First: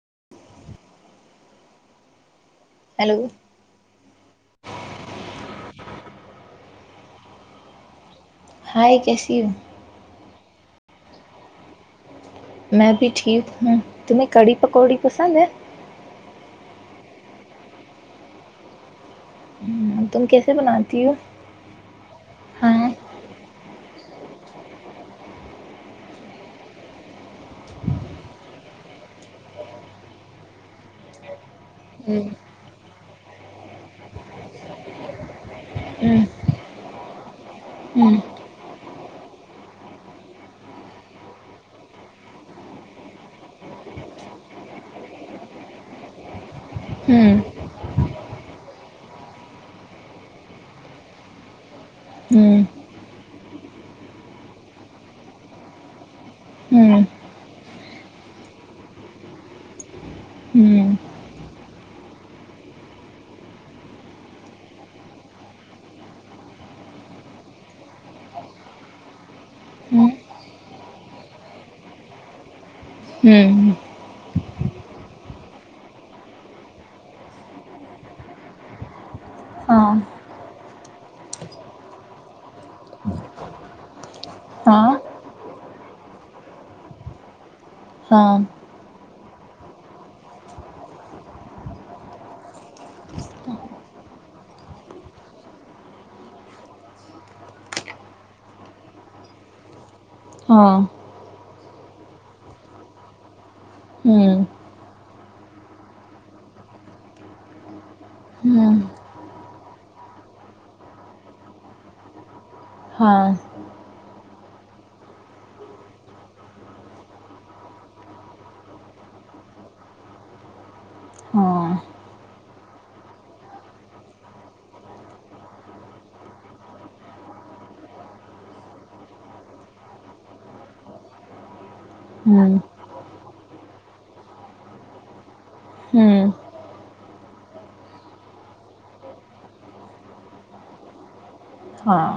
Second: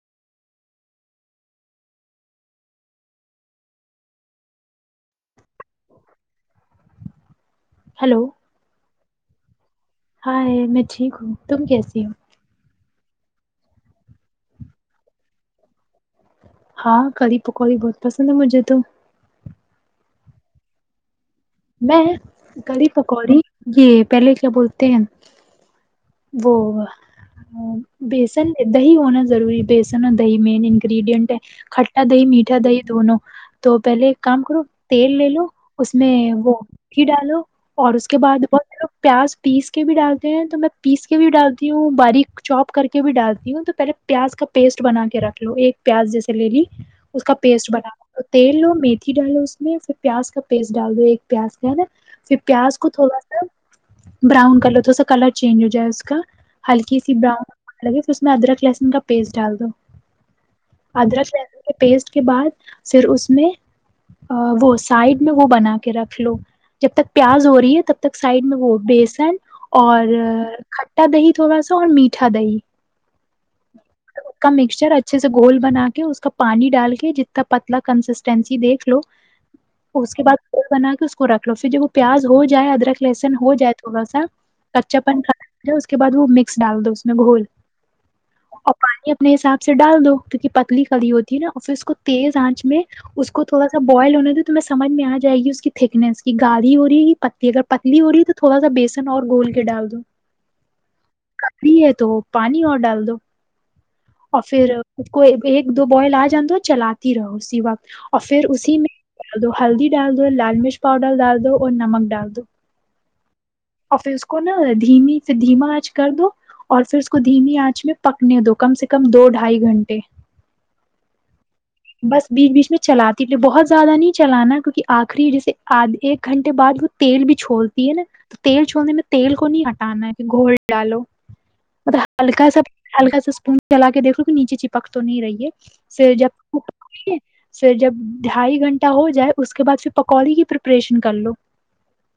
[unintelligible] hello hello آائے کیسی ہو ہائے میں ٹھیک ہوں تم کیسی ہو میں بھی ٹھیک ہوں تمہیں کڑی پکوڑی پسند ہے ہاں کڑھی پکوڑی بہت پسند ہے مجھے تو ہم، تم کیسے بناتی ہو میں کڑھی ہاں پکوڑی یہ پہلے کیا بولتے ہیں وہ بیسن دہی ہونا ضروری بیسن اور دہی مین انگریڈینٹ ہے کھٹا دہی ہم، میٹھا دہی دونوں تو پہلے ایک کام کرو تیل لے لو اس میں ہم، وہھی ڈالو اور اس کے بعد بہت لوگ پیاز پیس کے بھی ڈالتے ہیں تو میں پیس کے بھی ڈالتی ہوں باریک چوپ کر کے بھی ڈالتی ہوں تو پہلے پیاز کا پیسٹ بنا کے رکھ لو ایک پیاز جیسے لے لی اس کا ہم، پیسٹ بنانا تیل لو میتھی ڈالو اس میں پھر پیاز کا پیسٹ ڈال دو ایک پیاز کیا ہے نا پھر ہم، ہم، پیاز کو تھوڑا سا براؤن کلر تھوڑا سا کلر چینج ہو جائے اس کا ہلکی ہم، سی براؤن لگے پھر اس میں ادرک لہسن کا پیسٹ ڈال دو ادر پیسٹ کے بعد پھر اس میں وہ سائڈ میں وہ بنا کے رکھ رکھ لو جب تک پیاز ہو رہی ہے تب تک سائڈ میں وہ بیسن ہم، ہم، اور کھٹا دہی تھوڑا سا اور میٹھا دہی ہوں اس کا مکسچر اچھے سے گول بنا کے اس کا پانی ڈال کے جتنا پتلا کنسسٹینسی دیکھ لو ہاں اس کے بع گول بنا کے اس کو رکھ لو پھر جب وہ پیاز ہو جائے ادرک لہسن ہو جائے تھوڑا سا ہاں کچچا پن ک اس کے بعد وہ مکس ڈال دو اس میں گھول ہاں اور پانی اپنے حساب سے ڈال دو کیونکہ پتلی کی ہوتی ہے نا پھر اس کو تیز آنچ میں اس کو تھوڑا سا بوائل ہونے دو تو میں سمجھ میں آ جائے گی اس کی تھکنیس کی گاالھی ہو رہی ہے کہ پتلی اگر پتلی ہو رہی ہے تو تھوڑا سا بیسن اور گھول کے ڈال دو ہاں کی ہے تو پانی اور ڈال دو اور ہوں پھر خود کو ایک دو بوائل آ جان دو چلاتی رہو اسی وقت اور پھر ہوں اسی میں ڈال دو ہلدی ڈال دو لال مرچ پاؤڈر ڈال دو اور نمک ڈال دو ہاں اور پھر اس کو نا دھیمی پ دھیما آنچ کر دو اور پھر اس کو دھیمی آنچ میں پکنے دو کم سے کم دو ڈھائی گھنٹے ہاں بس بیچ بیچ میں چلاتی بہت زیادہ نہیں چلانا کیونکہ آخری جیسے آدھ ایک گھنٹے بعد وہ تیل بھی چھوولتی ہے نا تو تیل چھوولنے میں تیل کو نہیں ہٹانا ہے کہ گھول ڈالو مط ہلکا ہوں سا ہلکا سا تم چلا کے دیک لو کہ نیچے چپک تو نہیں رہی ہے ہوں کے پھر جب ڈھائی گھنٹہ ہو جائے اس کے بعد پھر پکوڑی کی پریپریشن کر لو ہاں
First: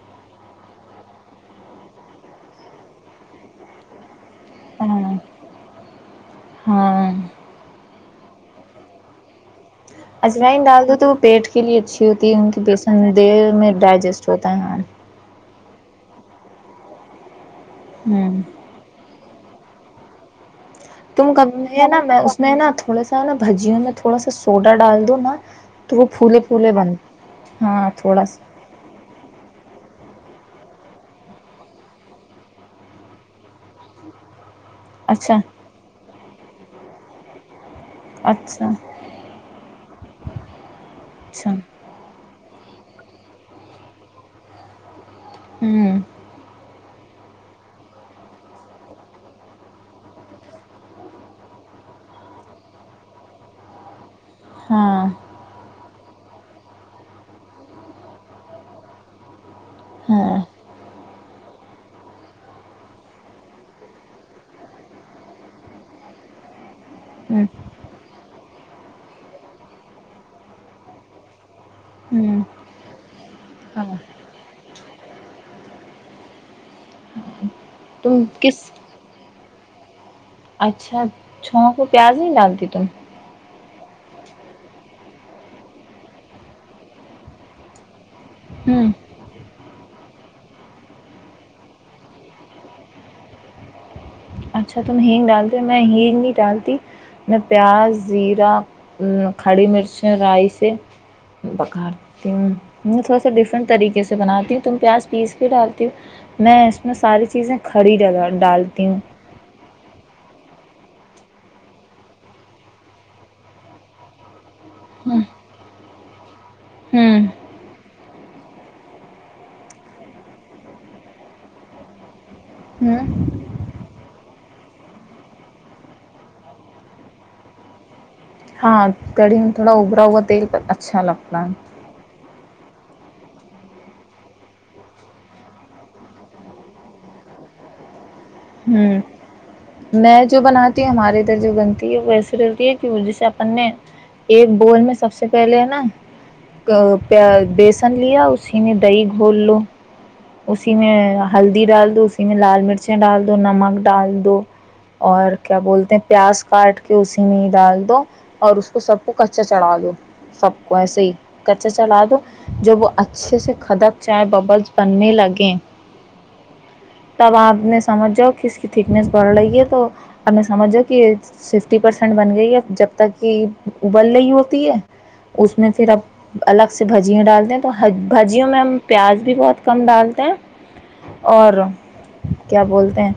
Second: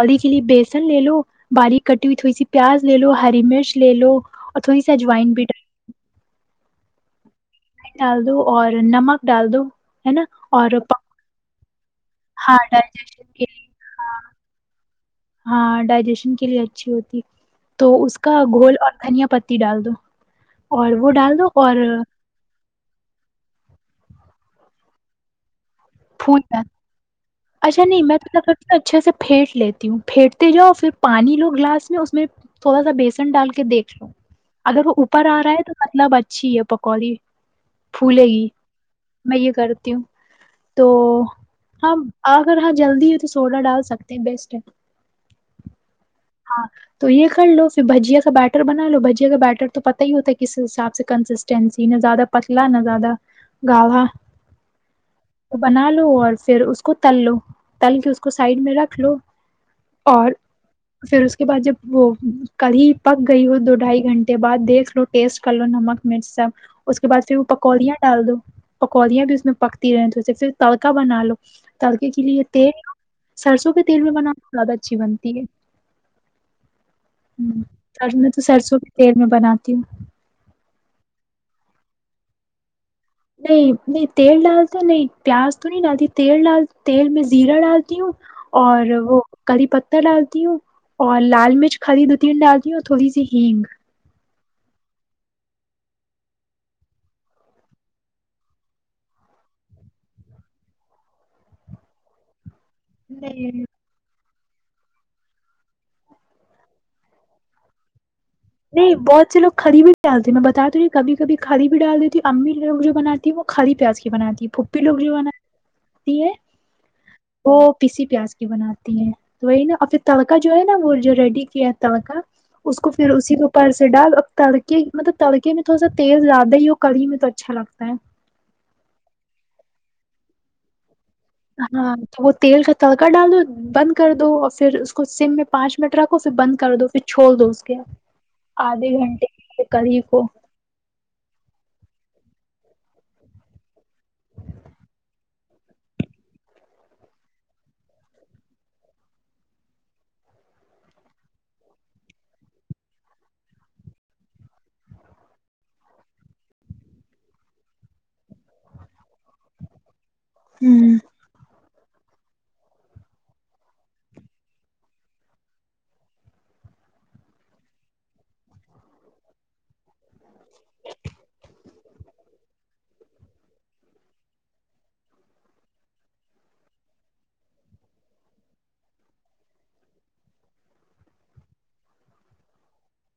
ہلدی کے لیے بیسن لے لو باریک کٹی ہوئی تھوڑی سی پیاز لے لو ہری مرچ لے لو اور تھوڑی سی ہاں اجوائن بھی ڈ [unintelligible] ہاں [unintelligible] انی ڈال دو اور نمک ڈال دو [unintelligible] اجمائی اور ڈال دو تو وہ پیٹ کے لیے اچھی [unintelligible] ہوتی ہے ان ہاں کی پس د ڈائجیشن کے لیے میں ہاں ڈائجسٹ ہوتا ہے ہ ہاں ڈائجیشن کے لیے اچھی ہوتی تو اس کا ہوں گھول اور دھنیا پتی ڈال دو اور وہ تم ڈال دو ک اور ہے نا میں اس میں نا تھوڑا سا نا بھجیوں میں [unintelligible] تھوڑا سا سوڈا ڈال دو نا [unintelligible] پھول پھولے بن اچھا ہاں نہیں میں تھوڑا تو سا کرتی اچھے سے پھی [unintelligible] لیتی ہوں پھیٹتے جاؤ پھر پانی لو گلاس میں اس میں تھوڑا سا بیسن ڈال کے دیکھ لو [unintelligible] اگر وہ اوپر اچھا آ رہا تو مطلب اچھا [unintelligible] اچھی ہے پکوڑی [unintelligible] پھولے گی اچھا میں یہ کر [unintelligible] تیو [unintelligible] تو اچھا ہماں [unintelligible] اگر ہاں جلدی ہے تو سوڈا ڈال سکتے ہیں بیسٹ ہے [unintelligible] ہوں ہاں تو یہ کر لو پھر بھجیا کا بیٹر بنا لو بھجیا کا بیٹر تو پت ہی ہوتا ہے کس حساب سے کنسسٹینسی نہ زیادہ پتلا نہ زیادہ گاڑھا ہاں تو بنا لو اور پھر اس کو تل لو تل کے اس کو سائڈ میں رکھ لو اور ہاں [unintelligible] پھر اس کے بعد جب وہ کل ہی پک گئی ہو دو ڈھائی گھنٹے بعد دیکھ لو ٹیسٹ کر لو نمک مرچ سب اس کے بعد پھر ہ وہ پکودیاں ڈال دو پکودیاں بھی اس میں پکتی رہ تھ سے پھر تڑکا بنا لو تڑکے کے لیے ہ یہ تیل سرسوں کے ہاں تیل بھی بنانا زیادہ اچھی بنتی ہے [unintelligible] ہ س تم میں تو کس سرسو کی تل [unintelligible] میں بناتی ہوں [unintelligible] اچھا چھو کو پیاز نہیں ڈالتی تم [unintelligible] نہیں نہیں تیل ڈالتا نہیں پیاز تو نہیں ڈالتی تیل ڈال تیل میں زیرہ ڈالتی ہوں [unintelligible] ہوں اور وہ [unintelligible] کری پتہ ڈالتی ہوں اور لال مرچ کھریی دو تین ڈالتی ہوں تھوڑی سی ہینگ [unintelligible] اچھا تم ہینگ ڈالتے ہو میں ہینگ نہیں ڈالتی میں پیاز زیرہ کھڑی مرچ رائی سے پکارتی ہوں [unintelligible] ہ تھوڑا س نہیں ڈفرنٹ طریق سے [unintelligible] بناتی ہوں تم پیاز پیس کے ڈالتی ہووں میں اس میں ساری چیزیں کھڑی ڈگا [unintelligible] نہیں بہت سے لوگ [unintelligible] کری بھی ڈالتی میں بتاتی کبھی کبھی کھری بھی ڈال دیتی ہوں امی لوگ جو بناتی ہے وہ کری پیاز کی بناتی پھپھی لوگ جو ہوں بنی ہے ہوں وہ پیسی پیاز کی بناتی ہے تو وہی نا پھر تڑکا جو ہے نا وہ جو ریڈی کیا ہے تڑکا اس کو [unintelligible] پھر ہوں اس کے اوپر سے ڈال اب تڑکے مطلب تڑکے میں تھوڑا سا تیز زیادہ ہی ہو کڑی میں تو اچھا لگتا ہے [unintelligible] ہاں کڑھی تھوڑا ابرا ہو وہا تل اچھا لگتا [unintelligible] ہاں [unintelligible] تیل کا تڑکا ڈال دو بند کر دو اور پھر اس کو سم میں پانچ منٹ رکھو پھر بند کر دو پھر چھڑ دو اس کےد آدھے ہوں گھنٹے [unintelligible] کری کو میں جو بناتی ہوں ہمارے ادھر جو بنتی ہے ویسے [unintelligible] تی ہے کہ جیسے اپن نے ایک بول میں سب سے پہلے نا بیسن لیا اسی میں دہی گھول ل اسی میں ہلدی ڈال دو اسی میں لال مرچیں ڈال دو نمک ڈال دو [unintelligible] اور کیا بولتے ہیں پیاز کاٹ کے اسی میں ہی ڈال دو اور اس کو سب کو کچا چڑھا دو [unintelligible] سب کو ہوں ایسے ہی [unintelligible] ا چلا دو جب وہ اچھے سے کھدک چائے ببلس بننے لگے تب آپ نے سمجھ جاؤ کہ اس کی تھکنیس پڑ رہی ہے تو اب سمجھ کہ ففٹی پرسینٹ بن گئی ہے ا جب تک کہ ابل رہی ہوتی ہے اس میں پھر اب الگ سے بھجیاں ڈالتے ہیں تو بھجیوں میں ہم پیاز بھی بہت کم ڈالتے ہیں اور کیا بولتے ہیں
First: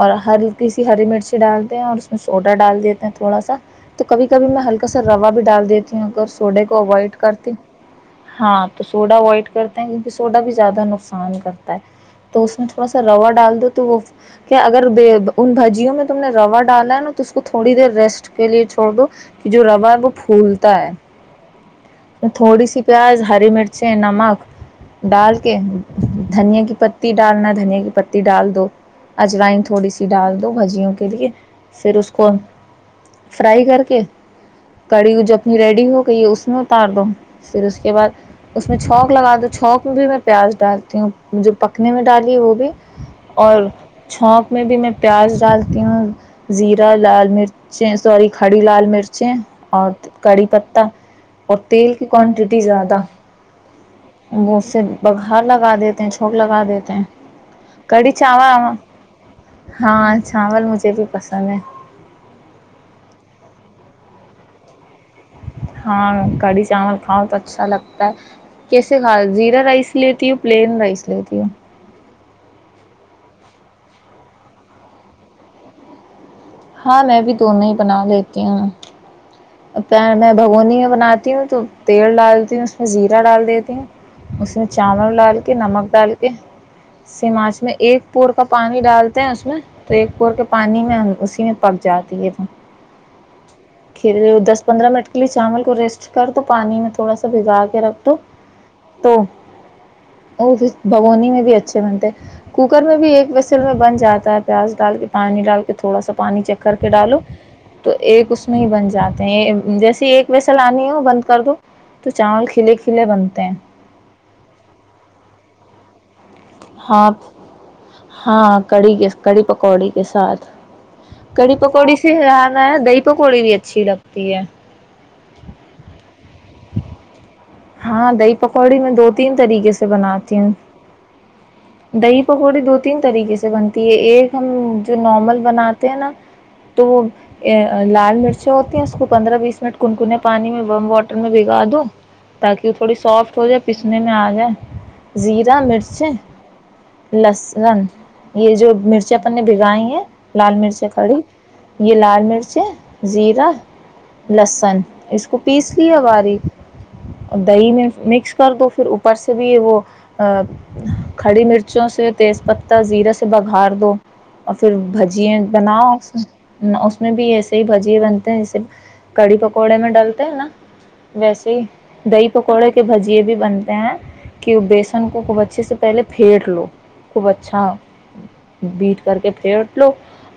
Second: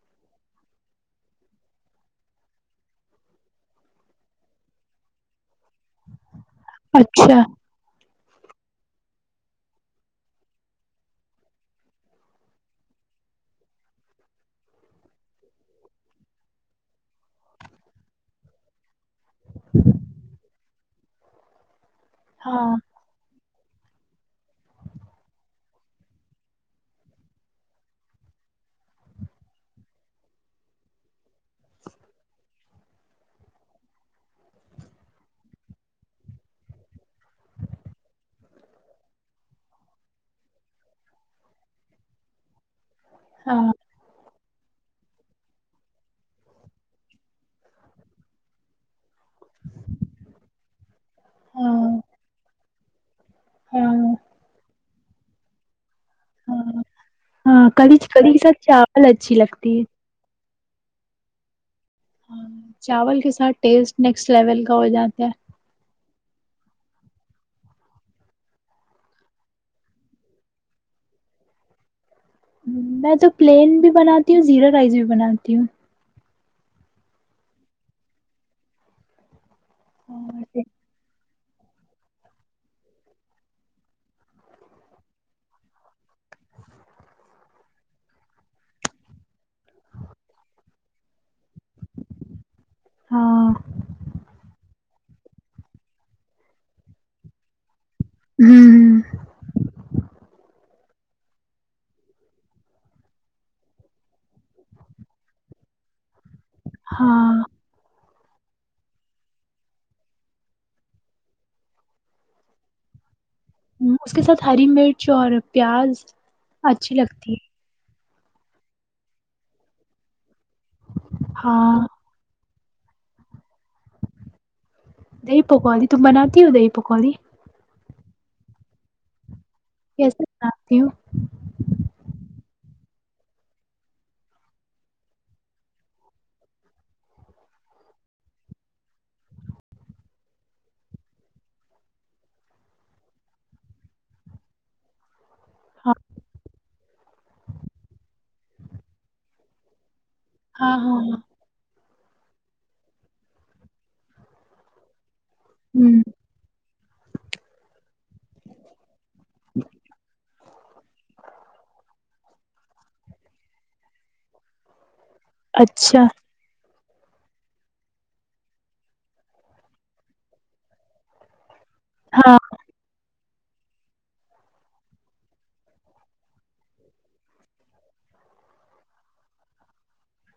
اور ہلک سی ہری مرچی ڈالتے ہیں اور اس میں سوڈا ڈال دیتے ہیں تھوڑا سا تو کبھی کبھی میں ہلکا سا روا بھی ڈال دیتی ہوں اگر سوڈے کو اوائڈ اچھا کرتی ہاں تو سوڈا اوائڈ کرتے ہیں کیونکہ سوڈا بھی زیادہ نقصان کرتا ہے تو اس میں تھوڑا سا روا ڈال دو تو وہ کیا اگر ان بھجیوں میں تم نے روا ڈالا ہے نا تو اس کو تھوڑی دیر ریسٹ کے لیے چھوڑ دو یہ جو ربا ہے وہ پھول تا ہے تھوڑی ہاں سی پیاز ہری مرچ اچھے نمک ڈال کے دھنیا کی پتی ڈالنا دھنیا کی پتی ڈال دو اجوائن تھوڑی سی ڈال دو بھجیوں کے لیے پھر اس کو فرائی کر کے کڑی جو اپنی ریڈی ہو گئی ہے اس میں اتار دو پھر اس کے بعد اس میں چونک لگا دو چونک میں بھی میں پیاز ڈالتی ہوں جو پکنے میں ڈالی ہے وہ بھی اور ہاں میں بھی میں پیاز ڈالتی ہوں زیرا لال مرچیں سوری کھڑی لال مرچیں اور کڑی پتا اور تیل ہاں کی کوانٹیٹی زیادہ ہاں وہ سے بگار لگا دیتے چوک لگا ہاں دیتے ہیں کڑی چاول ب اچھی لگتی ہے ہاں چاول مجھے بھی پسند ہیں ہاں چاول کے ساتھ ٹیسٹ نیکسٹ لیول کا ہو جاتا ہے ہاں کڑھی چاول کھاؤ تو اچھا لگتا ہے کیسے کھا زیرا رائس لیتی ہ پلین رائس لیتی ہ میں تو پلین بھی بناتی ہوں زیرو رائس بھی بناتی ہوں ہاں میں بھی دونوں ہی بنا لیتی ہوں پ میں اور بھگونی میں بناتی ہوں [unintelligible] تو تیل ڈالتی ہوں اس میں زیرہ ڈال دیتی ہوں اس میں چاول ڈال کے نمک ڈال کے سمانچ میں ایک پور کا پانی ڈالتے ہیں اس میں تو ایک پور کے پانی میں اس [unintelligible] پک جاتی ہے تو ہاں ک دس پندرہ منٹ [unintelligible] الی چاول کو ریسٹ کر دو پانی میں تھوڑا سا بھگا کے رکھ [unintelligible] تو ہوں تو وہ بھیھر [unintelligible] بھگونی میں بھی اچھے بنتے کوکر میں بھی ایک بسل میں بن جاتا ہے پیاز ڈال کے پانی ڈال کے تھوڑا سا [unintelligible] پانی چکر کے ڈالو ہاں تو [unintelligible] ایک اس میں ہی بن جاتے ہیں جیسے ایک ویسا لانی ہو بند کر دو تو چاول کھلے کھلے بند [unintelligible] اس کے ساتھ ہری مرچ اور پیاز [unintelligible] اچھی ہاں لگتی ہے [unintelligible] ہاں کڑی کے کڑی پکوڑی کے ساتھ [unintelligible] کڑھی ہاں پکوڑی سےا [unintelligible] دہ پکوی بھی ا [unintelligible] دہی پکوالی تم بناتی ہو دہی پکوڑی [unintelligible] ہاں دہ پکوڑی میں دو تی [unintelligible] طریقے سے کیسے بناتی ہوں ہو دہ [unintelligible] پکوڑی دو تین طریقے سے بنتی ہے ایک ہم جو نارمل بناتے ہیں نا تو وہ لال مرچیں ہوتی ہیں اس کو پندرہ بیس منٹ کنکنے پانی میں بم واٹر میں بگا دو [unintelligible] تاکہ وہ تھوڑی سافٹ ہو جائے پسنے میں آ جائے [unintelligible] زیرہ ہاں مرچیں [unintelligible] لسن یہ جو مرچی اپ نے بھگائی ہیں [unintelligible] لال ہاں مرچ ہاں ہاں کڑھی [unintelligible] یہ لال مرچیں زیرہ لہسن اس کو [unintelligible] حپیس کی ہوں آواری [unintelligible] ا د ہی میں [unintelligible] مکس کر دو پھر اوپر سے بھی وہ کھڑی مرچوں سے [unintelligible] تیز پتہ زیرہ سے بگھار دو اور پھر [unintelligible] جی بناؤ اچھا [unintelligible] میں بھی ایسے ہی بھجیے بنتے ہیں جیسے کڑی پکوڑے میں ڈلتے ہیں نا ویسے ہی [unintelligible] دہ ہاں پکوڑے کے بجیے بھی [unintelligible] بنتے ہیں کہ بیسن کو خوب اچھے سے پہلے پھیٹ لو خوب اچھا بیٹ کر کے پھیٹ لو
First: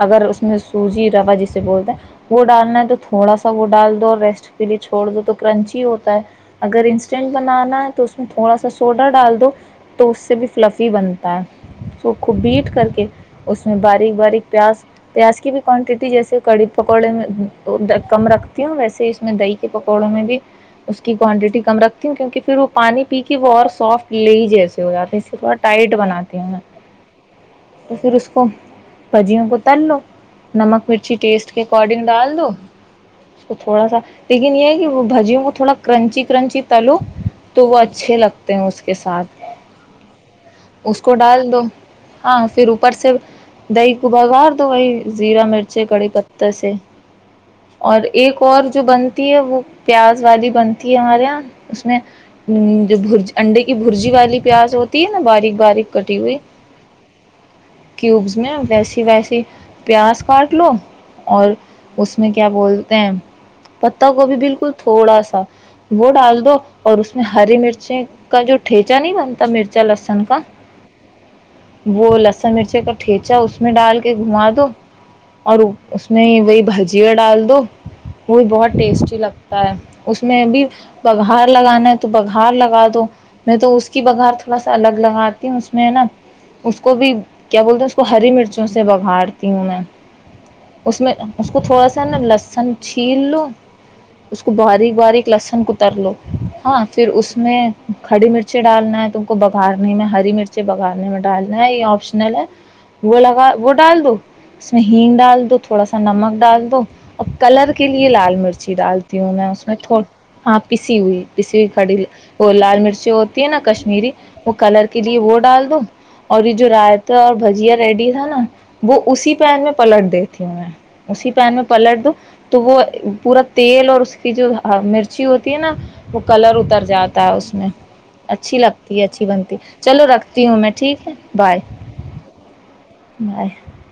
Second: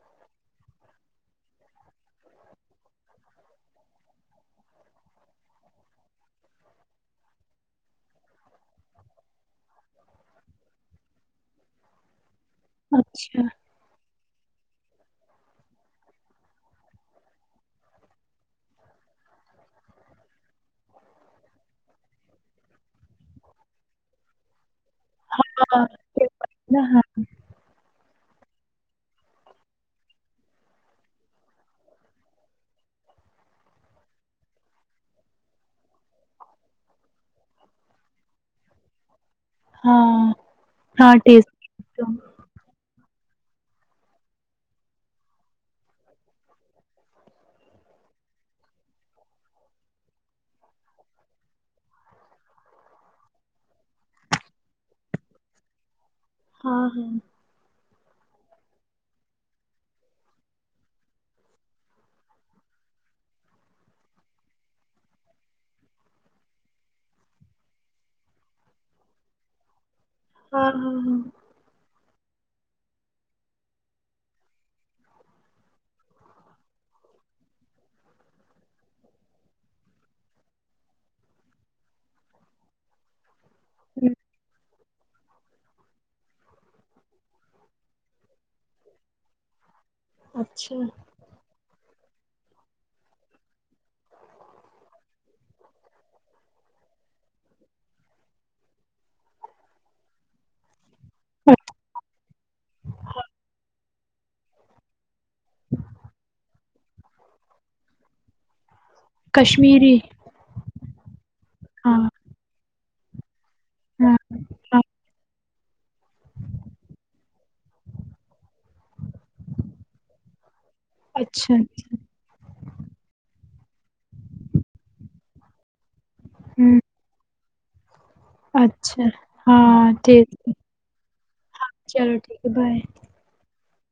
اگر اس میں سوجی روا جسے بولتے ہیں وہ ڈالنا ہے تو تھوڑا سا وہ ڈال دو اور ریسٹ کے لیے چھوڑ دو تو کرنچی ہوتا ہے [unintelligible] اگر انسٹینٹ بنانا ہے تو اس میں تھوڑا سا سوڈا ڈال دو تو اس سے بھی فلفی بنتا ہے س [unintelligible] کو بیٹ کر کے اچھا اس میں باریک باریک [unintelligible] پیاز پیاز کی بھی کوانٹیٹی جیسے کڑی پکوڑے میں کم رکھتی ہوں ویسے اس میں دہی کے پکوڑوں میں بھی [unintelligible] کی کوانٹٹی کم رکھتی ہیں کیونکہ پھر وہ پانی پی کے وہ اور سافٹ لے جیسے [unintelligible] جات تھوڑا ہاں ٹائٹ بناتی ہاں پھر اس بھجیوں کو تل لو نمک مرچی ٹیسٹ کے اکارڈنگ ڈال دو اس کو تھوڑا سا لیکن یہ ہے کہ وہ بھجیوں کو تھوڑا کرنچی کرنچی تلو تو وہ اچھے لگتے ہیں اس کے ساتھ ہاں اس ہاں کو ڈال دو ٹیسٹ ہاں پھر اوپر سے دہی کو بگا دو وہی زیرا مرچے کڑی پت سے اور ایک اور جو بنتی ہے وہ پیاز والی بنتی ہمارے یہاں اس میں بجی انڈے کی برجی والی پیاز ہوتی ہے نا باریک باریک کٹی ہوئی ہاں ہاں کیوبس میں ویسی ویسی پیاز کاٹ لو اور اس میں کیا بولتے ہیں پت گوبھی بالکل تھوڑا سا وہ ڈال دو اور اس میں ہری مرچی کا جو ٹھیچا نہیں بنتا مرچا لسن ہاں ہاں ہاں وہ لسن مرچی کا ٹھیچا اس میں ڈال کے گھما دو اور اس میں وہی بھجیا ڈال دو وہ بھی بہت ٹیسٹی لگتا ہے میں بھی بگھار لگانا ہے تو بگھار لگا دو نہیں تو اس کی ہوں بگار تھوڑا س ا الگ لگاتی ہوں اس میں ہے نا اس کو بھی کیا بولتے ہیں اس کو ہری مرچوں سے بگھاارتی ہوں میں اچھا اس میں اس کو تھوڑا سا لسن چھیل لو اس کو بارییک [inaudible] ما آپشنل اگ ووٹ [inaudible] ڈال دو سہین ڈال دو [inaudible] دو تھوڑا سا نمک ڈال دو [inaudible] ا کلر کے لیے لال مرچی ڈالتے [inaudible] [inaudible] [inaudible] [inaudible] [unintelligible] کشمیری ہاں نا کشمیری ہاں وہ ہاں کلر کے لیے وہ ڈال [unintelligible] [inaudible] اسی پین اچھا میں پلٹ دو تو وہ پورا [inaudible] تیل اور اس کی جو [unintelligible] ہ مرچی ہوتی ہے نا وہ کلر ہ اتر جاتا ہے ا [inaudible] نہیں [inaudible] اچھی لگتی اچھا ہے اچھی بنتی ہاں چلو ٹھیک رکھتی ہوں میں ٹھیک ہے بائے چلو ٹھیک ہے بائے بائے